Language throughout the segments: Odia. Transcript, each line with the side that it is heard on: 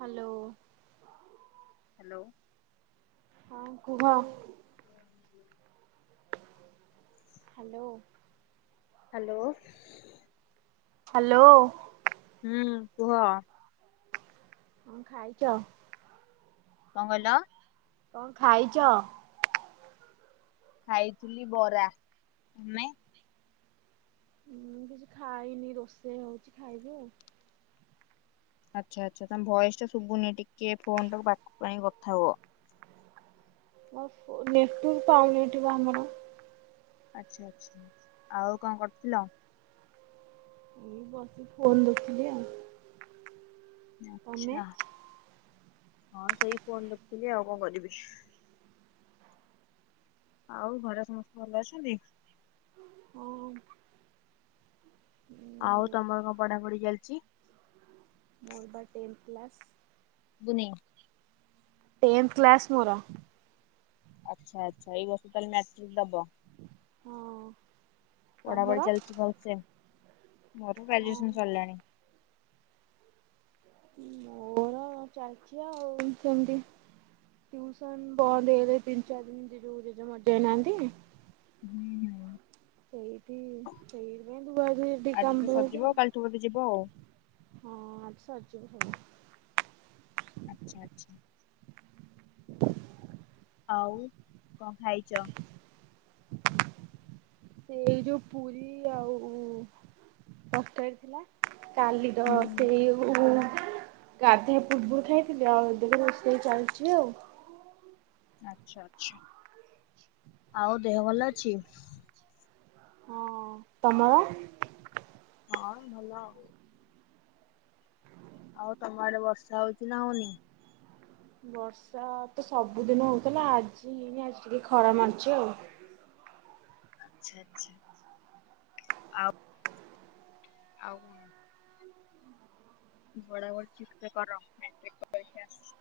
right: ହାଲୋ।
left: ହାଲୋ।
right: ହଁ କୁହ।
left: [inaudible]
right: ହ୍ୟାଲୋ।
left: ହାଲୋ।
right: ହ୍ୟାଲୋ।
left: ହୁଁ କୁହ।
right: କଣ ଖାଇଲ?
left: କଣ କହିଲ?
right: କଣ ଖାଇଚ?
left: ଖାଇଥିଲି ବରା ତମେ?
right: ହୁଁ କିଛି ଖାଇନି ରୋଷେଇ ହଉଛି ଖାଇବି ଆଉ।
left: ଆଚ୍ଛା ଆଚ୍ଛା ତମ ଭଏସ୍ ଟା ଶୁଭୁନି ଟିକେ ଫୋନଟାକୁ ପାଖକୁ ଆଣି କଥା ହୁଅ।
right: [unintelligible] ନେଟୱର୍ ପାଉନି ଏଠି ବା ଆମର।
left: ଆଚ୍ଛା ଆଚ୍ଛା ଆଉ କଣ କରୁଥିଲ।
right: ଏଇ ବସି ଫୋନ୍ ଦେଖୁଥିଲି ଆଉ ତମେ?
left: ଆଚ୍ଛା ହଁ ସେଇ ଫୋନ ଦେଖୁଥିଲି ଆଉ କଣ କରିବି। ଆଉ ଘରେ ସମସ୍ତେ ଭଲ ଅଛନ୍ତି।
right: ହଁ। ମୁଁ
left: ଆଉ ତମର କଣ ପଢା ପଢି ଚାଲିଛି?
right: ମୋର ବା ଟେନ୍ଥ କ୍ଲାସ୍।
left: ସୁଭୁନାଇ।
right: ଟେନ୍ଥ କ୍ଲାସ୍ ମୋର।
left: ଆଚ୍ଛା ଆଚ୍ଛା ଏଇ ବର୍ଷ ତାହେଲେ ମାଟ୍ରିକ୍ ଦବ।
right: ହଁ। ତମର?
left: ପଢାପଢି ଚାଲିଛି ଭଲସେ ମୋର
right: ହଁ
left: ଗ୍ରାଜୁଏସନ୍ ସରିଲାଣି।
right: ମୋର ଚାଲିଛି ଆଉ ସେମତି। ଟିୟୁସନ୍ ବନ୍ଦ ହେଇଗଲା ତିନି ଚାରି ଦିନ ଜେଜେ ମରିଯାଇ ନାହାନ୍ତି।
left: ହୁଁ ହୁଁ।
right: ସେଇଠି ସେଇଥିପାଇ ଧୁଆ ଧୁଇଠି
left: ଆଜି
right: କାମ
left: ତ
right: ପଳଉଛି।
left: ସରିଯିବ କାଲିଠୁ ବୋଧେ ଯିବ ଆଉ।
right: ହଁ ଆଜି ସରିଯିବ ସବୁ
left: ଆଚ୍ଛା ଆଚ୍ଛା। ଆଉ କଣ ଖାଇଛ।
right: ସେଇ ଯୁ ପୁରୀ ଆଉ ତରକାରି ଥିଲା। କାଲିର
left: ହୁଁ
right: ସେଇ ଇଏ ହୋଉ। ଗାଧେଇଆ ପୁୁର୍ବୁରୁ ଖାଇଥିଲି ଆଉ ଏବେ ତ ରୋଷେଇ ଚାଲଚି ଆଉ।
left: ଆଛା ଆଛା ଆଉ ଦେହ ଭଲଅଛି।
right: ହଁ ତମର?
left: ହଁ ଏମ୍ ଭଲ ଆଉ। ଆଉ ତମ ଆଡେ ବର୍ଷା ହୋଉଚି ନା ହୋଉନି?
right: ବର୍ଷା ତ ସବୁଦିନ ହୋଉଥିଲା ଆଜି ହେଇନି ଆଜି ଟିକେ ଖରା ମାରୁଚି ଆଉ।
left: ଆଛା ଆଛା ଆଉ ଆଉ କଣ? ପଢାପଢି ଠିକସେ କର ମ୍ୟାଟ୍ରିକ ପରୀକ୍ଷା ଆସଚି।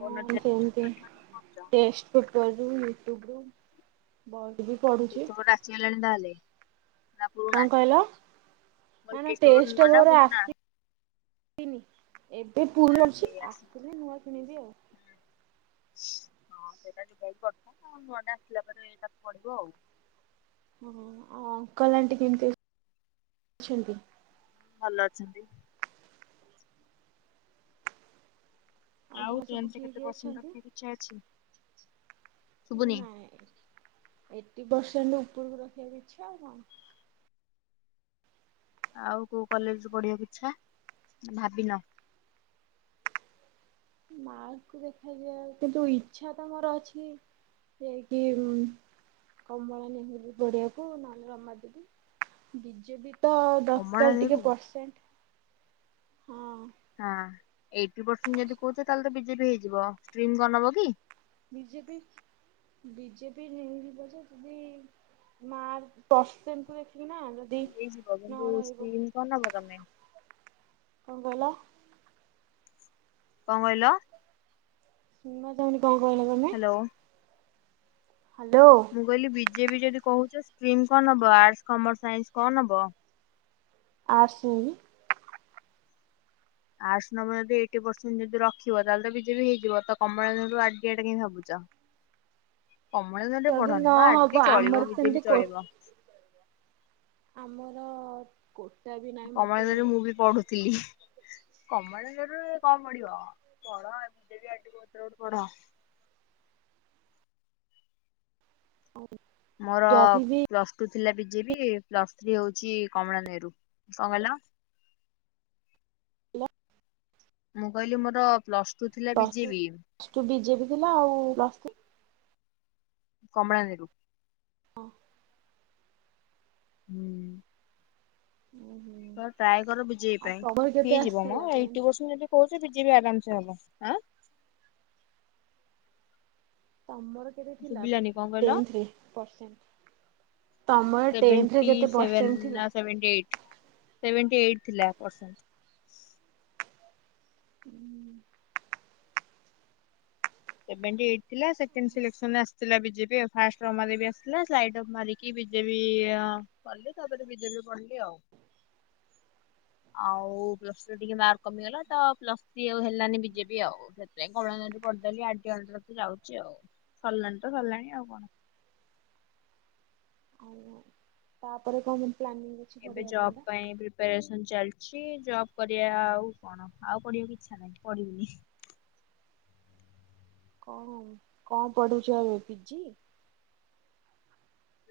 left: ଫୋନ ଅଧିକା ଦେ-ଚ
right: ସେମିତି
left: ପାଠ ଅଧିକ ପଢୁଚ?
right: ଟେଷ୍ଟ ପେପରରୁ ୟୁଟ୍ୟୁବରୁ ବହି ବି ପଢୁଚି।
left: ଚି ହେଲାଣି ତାହେଲେ। ନା ପୁରୁଣା
right: କଣ କହିଲ?
left: ମୁଁ କହିଲି
right: ନା ନା
left: ଟେଷ୍ଟ ପେପର ନୂଆ ନା
right: ଟେଷ୍ଟପେପର୍
left: ପୁରୁଣା?
right: ଆସି ନି ଏବେ ପୁରୁଣା ଅଛି
left: ସେଇ ଆସି
right: ଆସିଲେ ନୂଆ କିଣିବି ଆଉ।
left: ହୁଁ। ହଁ ସେଇଟା [unintelligible] କରିଥାଆନ୍ତୁ ନୂଆ ଟେ ଆସିଲା ପରେ ଏଇଟା ପଡିବ ଆଉ।
right: ଆଉ ଅଙ୍କଲ୍ ଆଣ୍ଟି କେମିତି ଅଛନ୍ତି।
left: ଭଲ ଅଛନ୍ତି? ଆଉ
right: ଘରେ ସବୁ
left: ଟେନଥରେ
right: କିଏ
left: କେତେ
right: କିଏ
left: ପର୍ସେଣ୍ଟ୍
right: ଅଛନ୍ତି?
left: ରଖିବାକୁ ଇଚ୍ଛା ଅଛି?
right: ଏଇ
left: ଶୁଭୁନି
right: ନାଇଁ ଏଇଟି ପରସେଣ୍ଟ୍ ଉପୁରକୁ ରଖିବାକୁ ଆଉ କଣ।
left: ଆଉ କୋଉ କଲେଜରୁୁ ପଢିବାକୁ ଇଚ୍ଛା ନାଇ ଭାବିିନ?
right: ମାର୍କକୁ ଦେଖାଯାଉ କିନ୍ତୁ ଇଚ୍ଛା ତ ମୋର ଅଛି ରକିମ୍ କମଳା ନହବି ବଢଆକୁ ନଲେ ରମାଦବି ବିଜେ ବି। ତ
left: କମଳା
right: ଦରକାର
left: ନେହେରୁ
right: ଟିକେ ପରସେଣ୍ଟ ହଁ।
left: ହଁ ଏଇଟି ପରସେଣ୍ଟ ଯଦି କହୁଛ ତାହେଲେ ବିଜେପି ହେଇଯିବ ଷ୍ଟ୍ରିମ କଣ ନବ କି?
right: ବିଜେପି। ବିଜେପି ନେଇଯିବ ଯେ ଯଦି ମାର୍କ ପ୍ରସେଣ୍ଟ ଦେଖିକି ନା। ଯଦି
left: ହେଇଯିବ
right: ନ
left: କିନ୍ତୁ
right: ରହିବ
left: ଷ୍ଟ୍ରୀମ କଣ ନବ ତମେ?
right: କଣ କହିଲ?
left: କଣ କହିଲ?
right: ଶୁଣା ଯାଉନି କଣ କହିଲ ତମେ?
left: Hello
right: hello.
left: ମୁଁ କହିଲି ବିଜେପି ଯଦି କହୁଛ ଷ୍ଟ୍ରିମ କଣ ନବ ଆର୍ଟସ କମର୍ସ ସାଇନ୍ସ କଣ ନବ?
right: ଏଡ୍ସ ନେବି।
left: ଆର୍ଟ୍ସ ନବ ଯଦି ଏଇଟି ପରସେଣ୍ଟ ଯଦି ରଖିବ ତାହେଲେ ବିଜେପି ହେଇଯିବ ତ କମଳାଜ୍ରୁ ଆଡିଆଟ ଟା କାଇଁ ଭାବୁଚ।
right: ଯଦି
left: ମ ଆରଡି
right: ନହବ
left: ଚଳିବ
right: ଆମର
left: ବିଜେପି
right: ସେମିତି କ
left: ଚଳିବ।
right: ଆମର କଟା ବି ନାହିଁ ମତେ
left: କମଲଝରରେ ମୁଁ ବି ପଢୁଥିଲି। କମଳ ଜରରେ କଣ ପଢ଼ିବ ପଢ଼ ବିଜେପି [unintelligible]
right: ହଉ।
left: ମୋର ପ୍ଲସ୍ ଟୁ ଥିଲା ବିଜେପି ପ୍ଲସ୍ ଥ୍ରୀ ହଉଛି କମଳା ନେହେରୁ କଣ କହିଲ?
right: ହ୍ୟାଲୋ।
left: ମୁଁ କହିଲି ମୋର ପ୍ଲସ ଟୁ ଥିଲା ବିଜେ ବି।
right: ଲଷ୍ଟୁ ବିଜେପି ଥିଲା ଆଉ ପ୍ଲସ ଥିରି
left: କମଳା ନେହେରୁ।
right: ହଁ।
left: ହୁଁ।
right: ଓହୋ।
left: ତ ଟ୍ରାଏ କର ବିଜେପି ପାଇଁ ହେଇଯିବ ମ
right: ଆସିଥିଲା
left: ଏଇଟି
right: କେଜାଣି
left: ପରସେଣ୍ଟ ଯଦି କହୁଛ ବିଜେପି ଆରାମସେ ହବ।
right: ତମର କେତେ ଥିଲା
left: ଶୁଭିଲାନି କଣ କହିଲ?
right: ତେନ୍ଥରେ ପର୍ଶେଣ୍ଟ?
left: ସେଭେଣ୍ଟୀ ସେଭେନ
right: ପରସେଣ୍ଟ ଥିଲା?
left: ନା ସେଭେଣ୍ଟି ଏଇଟ୍ ସେଭେଣ୍ଟି ଏଇଟ୍ ଥିଲା ପାର୍ସେଣ୍ଟ।
right: ହୁଁ।
left: ସେଭେନ୍ଥ ଏଇଟ୍ ଥିଲା ସେକେଣ୍ଡ ସେଲେକ୍ଟି ଆସିଥିଲା ବିଜେପିା ଫାର୍ଷ୍ଟ ରମାଦେବୀ ଆସିଲା [unintelligible] କି ବିଜେପି ପଢ଼ିଲି ତାପରେ ବିଜେପି ପଢ଼ିଲି ଆଉ। ଆଉ ପ୍ଲସ ଟୁ ଟିକେ ମାର୍କ କମିଗଲା ତ ପ୍ଲସ ଥ୍ରୀ ଆଉ ହେଲାନି ବିଜେପି ଆଉ। ଏ କଳାରେ [unintelligible] ଯାଉଛି ଆଉ ସରିଲଣି ତ ସରିଲଣି ଆଉ କଣ।
right: ଓହୋ ତାପରେ କ ପ୍ଲାନିଂ? ଅଛି
left: ଏବେ
right: ପଢିବା
left: ଜବ୍
right: ପାଇଁକା
left: ପାଇଁ ପ୍ରି ପରେସନ୍ ଚାଲିଛି ଜବ୍ କରିବା ଆଉ କଣ ଆଉ ପଢ଼ିବାକୁ ଇଚ୍ଛା ନାହିଁ ପଢ଼ିବିନି।
right: ହଁ କଣ ପଢ଼ୁଛ ଆଉ ପିଜି?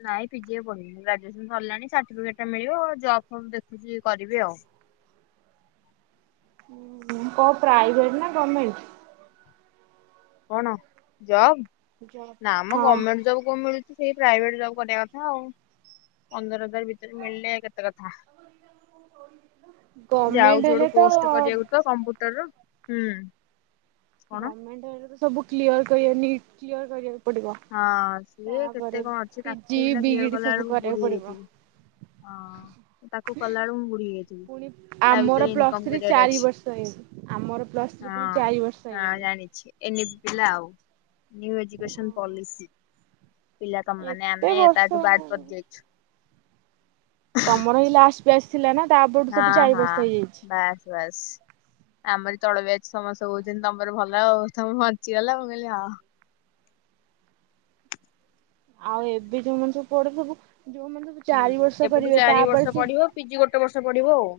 left: ନାଇଁ ପିଜି ଆଉ ପଡ଼ୁନି ଗ୍ରାଜୁଏସନ୍ ସରିଲାଣି ସାର୍ଟିଫିକେଟ୍ ଟା ମିଳିବ ଆଉ ଜବ୍ ଫବ୍ ଦେଖୁଛି କରିବି ଆଉ।
right: କ ପ୍ରାଇଭେଟ ନା ଗଭର୍ମେଣ୍ଟ?
left: କଣ ଜବ
right: ଜବ୍
left: ନା ମ
right: ହଁ।
left: ଗଭର୍ଣମେଣ୍ଟ ଜବ୍ କଉ ମିଳୁଛି। ସେଇ ପ୍ରାଇଭେଟ ଜବ୍ କରିବା କଥା ଆଉ। ପନ୍ଦର ହଜାର ଭିତରେ ମିଳିଲେ କେତେ କଥା।
right: ଗଭର୍ଣମେଣ୍ଟ
left: ଯାଉଛି
right: ହେଲେ
left: ଗୋଟେ
right: ତ
left: କୋର୍ସ କରିବାକୁ ତ କମ୍ପୁଟର ର। କଣ
right: [unintelligible]
left: ହଁ ସିଏ କେତେ
right: ତାପରେ
left: କଣ ଅଛି ତାକୁ
right: ପିଜି
left: କ୍ଲିୟର
right: ବିଇଡି
left: କଲା
right: ସବୁ
left: ବେଳକୁ
right: କରିବାକୁ
left: ବୁଢ଼ୀ
right: ପଡିବ।
left: ହେଇଯାଇଥିବି। ହଁ ତାକୁ କଲାବେଳୁ ମୁଁ ବୁଢ଼ୀ ହେଇଯାଇଥିବି
right: ପୁଣି
left: ତା
right: ଆମର
left: ଭିତରେ
right: ପ୍ଲସ୍
left: ଇନକମ
right: ଥ୍ରୀ
left: କରିବାର
right: ଚାରି
left: ଅଛି।
right: ବର୍ଷ ହେଇଗଲି ଆମର ପ୍ଲସ୍ ଥ୍ରୀ ପୁଣି ଚାରି ବର୍ଷ
left: ହଁ ହଁ
right: ହେଇଗଲି।
left: ଜାଣିଛି। ଏନ ପ ଆଉ ଏଜୁକସନ ପଲିସି। ପିଲା ତମାନେେ
right: ଏତେ
left: ଆମେ
right: ବର୍ଷ
left: ତାଠୁ ବାଡ ପକେଇଛୁ।
right: ତମର ଏଇଁଲାଷ୍ଟ ବ୍ୟାଚ ଥିଲା ନା ତାପଠୁ ସବୁ ଚାର ବର୍ଷ ହେଇଯାଇଛି।
left: ବସ୍। ଆମର ତଳବ ଅଛି ସମସ୍ତେ କହୁଛନ୍ତି ତମର ଭଲ ଆଉ ତମେ ବଞ୍ଚିଗଲା ମୁଁ କହିଲି ହଉ।
right: ଆଉ ଏବେ ଯୋଉମାନୋନ ସବୁ ପଡ ସବୁ ଯୋଉମାନୋନ ସବୁ ଚାରି
left: ହୁଁ
right: ବର୍ଷ
left: ଏପଟୁ
right: କରିବେ
left: ଚାରି ବର୍ଷ
right: ତାପରେ ସେ।
left: ପଢିବ ପିଜି ଗୋ ବର୍ଷ ପଡିବ ଆଉ।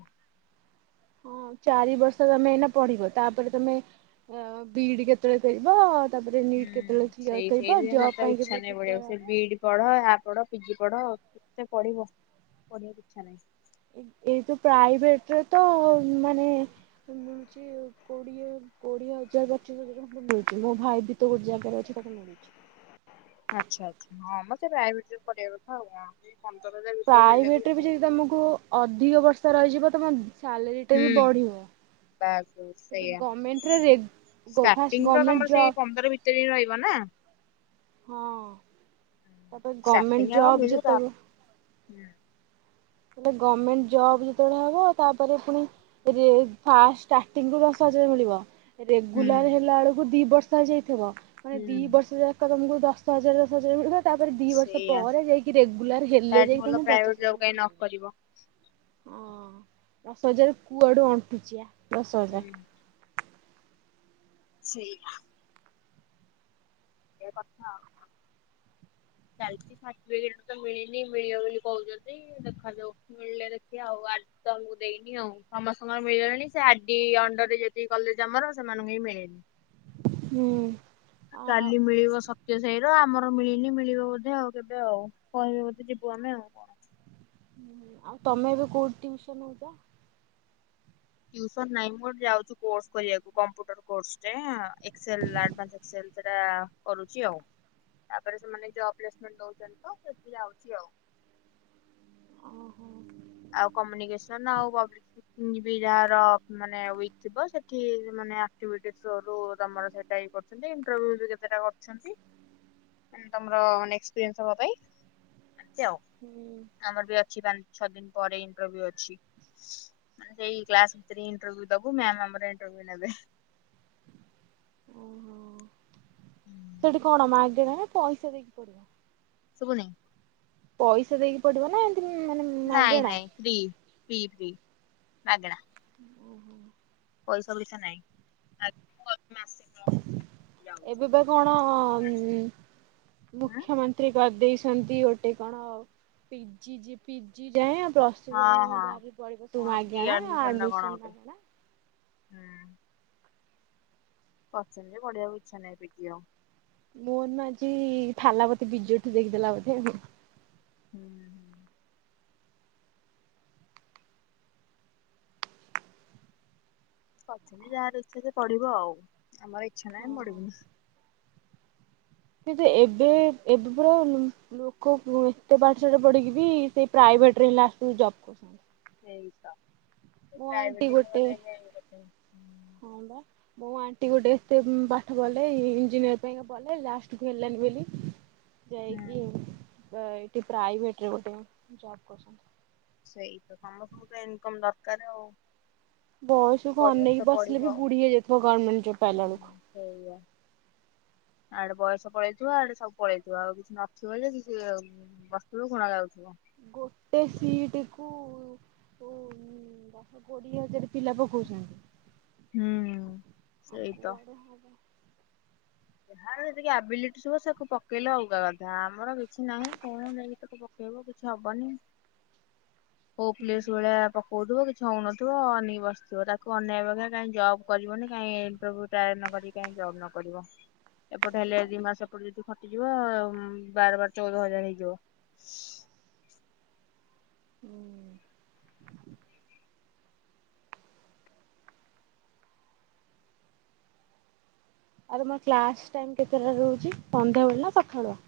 right: ହଁ ଚାରି ବର୍ଷ ତମେ ଏଇନା ପଢିବ ତାପରେ ତମେ ଅ ବିଡି କେତେବେଳେ କରିବ। ତାପରେ ନିଟ୍ କେତେବେଳେ
left: ହୁଁ
right: କ୍ଲିୟର
left: ସେଇ
right: କରିବ
left: ସେଇଥିପାଇଁ
right: ଜବ୍
left: ମତେ ଆଉ
right: ପାଇଁ
left: ଇଚ୍ଛା
right: କେତେବେଳେ
left: ନାହିଁ ପଢିବାକୁ
right: ପ୍ରିପେୟାର
left: ସେ
right: ହବ।
left: ବିଇଡି ପଢ ଆର୍ ପଢ ପିଜି ପଢ କେତେ ପଢିବ ପଢିବାକୁ ଇଛା ନାହିଁ।
right: ଏତ ପ୍ରାଇଭେଟରେ ତ ମାନେ। କୋଡିଏ କୋଡିଏ ହଜାର ପଚିଶ ହ। ମିଳୁଛି ମୋ ଭାଇ ବି ତ ଗୋଟେ ଜାଗାରେ ଅଛି ତାକୁ ମିଳୁଛି।
left: ଆଚ୍ଛା ଆଚ୍ଛା ହଁ ମତେ ପ୍ରାଇଭେଟରେ ପଢ କଥା ଆଉ କଣ। ପନ୍ଦର ହଜାର। ଭିତରେ ମିଳିଲେ
right: ପ୍ରାଇଭେଟରେ ବି
left: ଯେତେ
right: ଯଦି
left: କଥା।
right: ତମକୁ ଅଧିକ ବର୍ଷା ରହିଯିବ ତମ ସାଲେରୀ ଟା ବି ବଢିବ।
left: ବାସ ସେଇଆ
right: ଫାଷ୍ଟ
left: ଷ୍ଟାର୍ଟିଂ ତ
right: ଗଭର୍ଣ୍ଣମେଣ୍ଟ
left: ତମର
right: ଜବ୍
left: ସେଇ ପନ୍ଦର। କେତେ ଦିନ ରହିବ ନା।
right: ହଁଅ।
left: ସପଟିଙ୍ଗ ଆଉ ମିିଲୁ
right: ଯେତେବେଳେ
left: ତାପରେ ହୁଁ।
right: ଗଭର୍ଣମେଣ୍ଟ ଜବ୍ ଯେତେବେଳେ ହବ ତାପରେ ପୁଣି। ଫାର୍ଷ୍ଟ ସ୍ତର୍ତିଂରୁ ଦଶ ହଜାର ମିଳିବ।
left: ହୁଁ
right: ରେଗୁଲାର ହେଲା ବେଳକୁ ଦି ବର୍ଷ ହେ ଯାଇଥିବ ମାନେ ଦି
left: ହୁଁ
right: ବର୍ଷ ଯା। ଏକ ତମକୁ ଦଶ ହଜାର ଦଶ ହଜାରରେ ମିଳିବ। ତାପରେ ଦି ବର୍ଷ
left: ସେଇଆ
right: ପରେ ଯାଇକି ରେଗୁଲାର ହେଲେ
left: ତାଠୁ ଭଲ
right: ଯାଇକିମ
left: ପ୍ରାଇଭେଟ
right: ପଚାଶ।
left: ଜବ୍ କାଇଁ ନ କରିବ।
right: ଓ ଦଶ ହଜାର କୁଆଡୁ ଅଣ୍ଟୁଛି ଆ ଦଶ ହଜାର।
left: ହୁଁ ସେଇ। ଏ କଥା ଆଉ କଣ।
right: [inaudible]
left: ଚାଲିଛି ଷାଠିଏ ତ ମିଳିନି ମିଳିବା ବୋଲି କହୁଛନ୍ତି ଦେଖାାଯାଉ ମିଳିଲେ ଯେତିକି ଆଉ। ତମକୁ ଦେଇନି ଆଉ ସମସ୍ତଙ୍କର ମିଳିଲଣି ସେ ଆଡି ଅଣ୍ଡର ରେ ଯତିକି କଲେଜ ଆମର ସେମାନଙ୍କୁ ହିଁ ମିଳେନି।
right: ହୁଁ ଆଉ
left: କାଲି ମିଳିବ ସତ୍ୟ ସାହି ର ଆମର ମିଳିନି ମିଳିବ ବୋଧେ ଆଉ କେବେ ଆଉ କହିବେ ବୋଧେ ଯିବୁ ଆମେ ଆଉ କଣ।
right: ହ ଆଉ ତମେ ଏବେ କୋଉଠି ଟଉସନ ହଉଛ।
left: ଟୁସନ ନାହିଁ ମୁଁ ଯାଉଛି କୋର୍ସ କରିବାକୁ କମ୍ପୁଟର କୋସ ଏକ୍ଲଡନ୍ଲ। ସେଟା କରୁଛି ଆଉ ତାପରେ ସେମାନେ ଜବ ପ୍ଲେସମେଣ୍ଟ ଦଉଛନ୍ତି ତ ସେଠି ଯାଉଛି ଆଉ।
right: ଓହୋ
left: ଆଉ କମ୍ୟୁନିକସନ ଆଉବ୍ [unintelligible] ଯାହାର ମାନେ ଥିବ ସେଠି ମାନେ ତମର ସେଠ [unintelligible] ଦେଇଛନ୍ତି କେତଟା କରୁଛନ୍ତି।
right: ହୁଁ [inaudible]
left: ତମରାନେ ଅନେକ ଏସପିରିଏନ୍ସ ହବା ପାଇଁ ଆଉ।
right: ହୁଁ [inaudible]
left: ଆମର ବି ଅଛି ପାଞ୍ଚ ଛଅ ଦିନ ପରେ ଇଣ୍ଟରଭିୁ ଅଛି। ସେଇ କ୍ଲାସ ଭିତରେ ଇଣ୍ଟରୁ ଦବୁ ମେମ ଆମର ଇଣ୍ଟରୁ ନେବେ।
right: ଓହୋ।
left: ହୁଁ [inaudible]
right: ସେଠି କଣ ମଗେରେ ନା ପଇସା ଦେଇକି ପଡିବ।
left: ଶୁଭୁନେଇ?
right: ପଇସା ଦେଇକି ପଢିବ ନା ମାନେ
left: ନାଇଁ
right: ମାଗେଣା?
left: ନାଇଁ ଫ୍ରି- ଫ୍ରି -ଫ୍ରି ମାଗେଣା। ପଇସା ଫାଇସା ନାଇଁ ମାଗେଣା [unintelligible] ମାସେ କାଳ।
right: ଏବେ ବା କଣ ମୁଖ୍ୟମ ନ୍ତ୍ରୀ କରିଦେଇଛନ୍ତି ଗୋଟେ କଣ, P G, G P, P G ଯାଏ ପ୍ଲ ଯାଏ
left: ହଁ ହଁ
right: ଯାହା ବି ପଢିବ ସବୁ
left: କଣ ପ୍ରି
right: ମାଗେଣା
left: ନା କଣ
right: ଆଡମିସନ
left: ଗୋଟେ
right: ମାଗେଣା।
left: ହୁଁ। କରିଛନ୍ତି ଯେ, ପଢିବାକୁ ଇଛା ନାହିଁ ପି ଜି ଆଉ।
right: ମୋହନ ମାଝୀ, ଥାଲା ପତି [unintelligible] ଦେଖିଦେଲା ବୋଧେ ଆଉ।
left: ହୁଁ। ହୁଁ କରିଛନ୍ତିି ଯାହାର ଇଚ୍ଛା ସେ ପଢିବ ଆଉ, ଆମର ଇଚ୍ଛା ନାହିଁ ଆମେ ପଢିବୁନି।
right: କିନ୍ତୁ ଏବେ ଏବେ ପୁରା ଉ ଲୋକ ଏତେ ପାଠ ସାଠ ପଢିକି ବି, ସେଇ ପ୍ରାଇଭେଟରେ ଲାଷ୍ଟ କୁ ଜବ୍ କରୁ
left: ସେ
right: ଆଣ୍ଟି
left: ପ୍ରାଇ
right: ଗୋଟେ ହଁ ବା। ମୋ ଆଣ୍ଟି ଗୋଟେ ଏତେ ପାଠ ପଢିଲେ ଇଞ୍ଜିନିୟର ପାଇଁକା ପଢ଼ିଲେ, ଲାଷ୍ଟକୁ ହେଲାନି ବୋଲି ଯାଇକି
left: ହୁଁ
right: ଏଠି ପ୍ରାଇଭେଟରେ ଗୋଟେ ଜବ କରୁଛନ୍ତି।
left: ସେଇ ତ ସମସ୍ତଙ୍କୁ ତ ଇନକମ୍ ଦରକାର ଆଉ।
right: ବୟସକୁ
left: କରିବାକୁ
right: ଅନେଇକି
left: ତ ପଡିବ
right: ବସିଲେ ବି,
left: ଆଉ।
right: ବୁଢି ହେଇଯାଇଥିବ ଗର୍ମେଣ୍ଟ ଜବ୍ ପାଇଲା ବେଳକୁ।
left: ସେଇଆ ଆଡେ ବୟସ ପଳେଇଥିବ, ଆଡେ ସବୁ ପଳେଇଥିବ। ଆଉ କିଛି ନଥିବ ଯେ କିଛି ଉଁ ବସିଥିବ ଗୁଣ ଗାଉଥିବ।
right: ଗୋଟେ ସିଟ୍ କୁ ଉଁ ଦଶ କୋଡିଏ ହଜାର ପିଲା ପକଉଛନ୍ତି।
left: ହୁଁ
right: ଆଉ
left: ସେଇ ତ।
right: କୁଆଡ଼େ ହବ
left: ଯାହାର ଯେତିକି ଆବିଲିଟି ଥିବ ସେ ପକେଇଲେ ଅଲଗା କଥା, ଆମର କିଛି ନାହିଁ କଣ ଯାଇକି ତା ପକେଇବୁ କିଛି ହବନି, କୋଉ ପ୍ଲେସ ଭଳିଆ ହଉଥିବ କିଛି ହଉନଥିବ ଅନେଇକି ବସିଥିବ, ତାକୁ ଅନେୟା ଅପେକ୍ଷା କାଇଁ ଜବ୍ କରିବନି କାଇଁ ଇଣ୍ଟର୍ବ୍ୟୁ ଟ୍ରାଏ ନ କରି କାଇଁ ଜବ୍ ନ କରିବ। ଏପଟେ ହେଲେ
right: ସେଇ
left: ଦି
right: କଥା
left: ମାସ ଏପଟେ ଯଦି ଖଟିଯିବ, ବାର ବାର ଚଉଦ ହଜାର ହେଇଯିବ।
right: ଆରେ ମୋ କ୍ଲାସ ଟାଇମ୍ କେତେଟାରେ ରହୁଛି, ସନ୍ଧ୍ୟାବେଳେ ନା ସଖାଳୁଆ?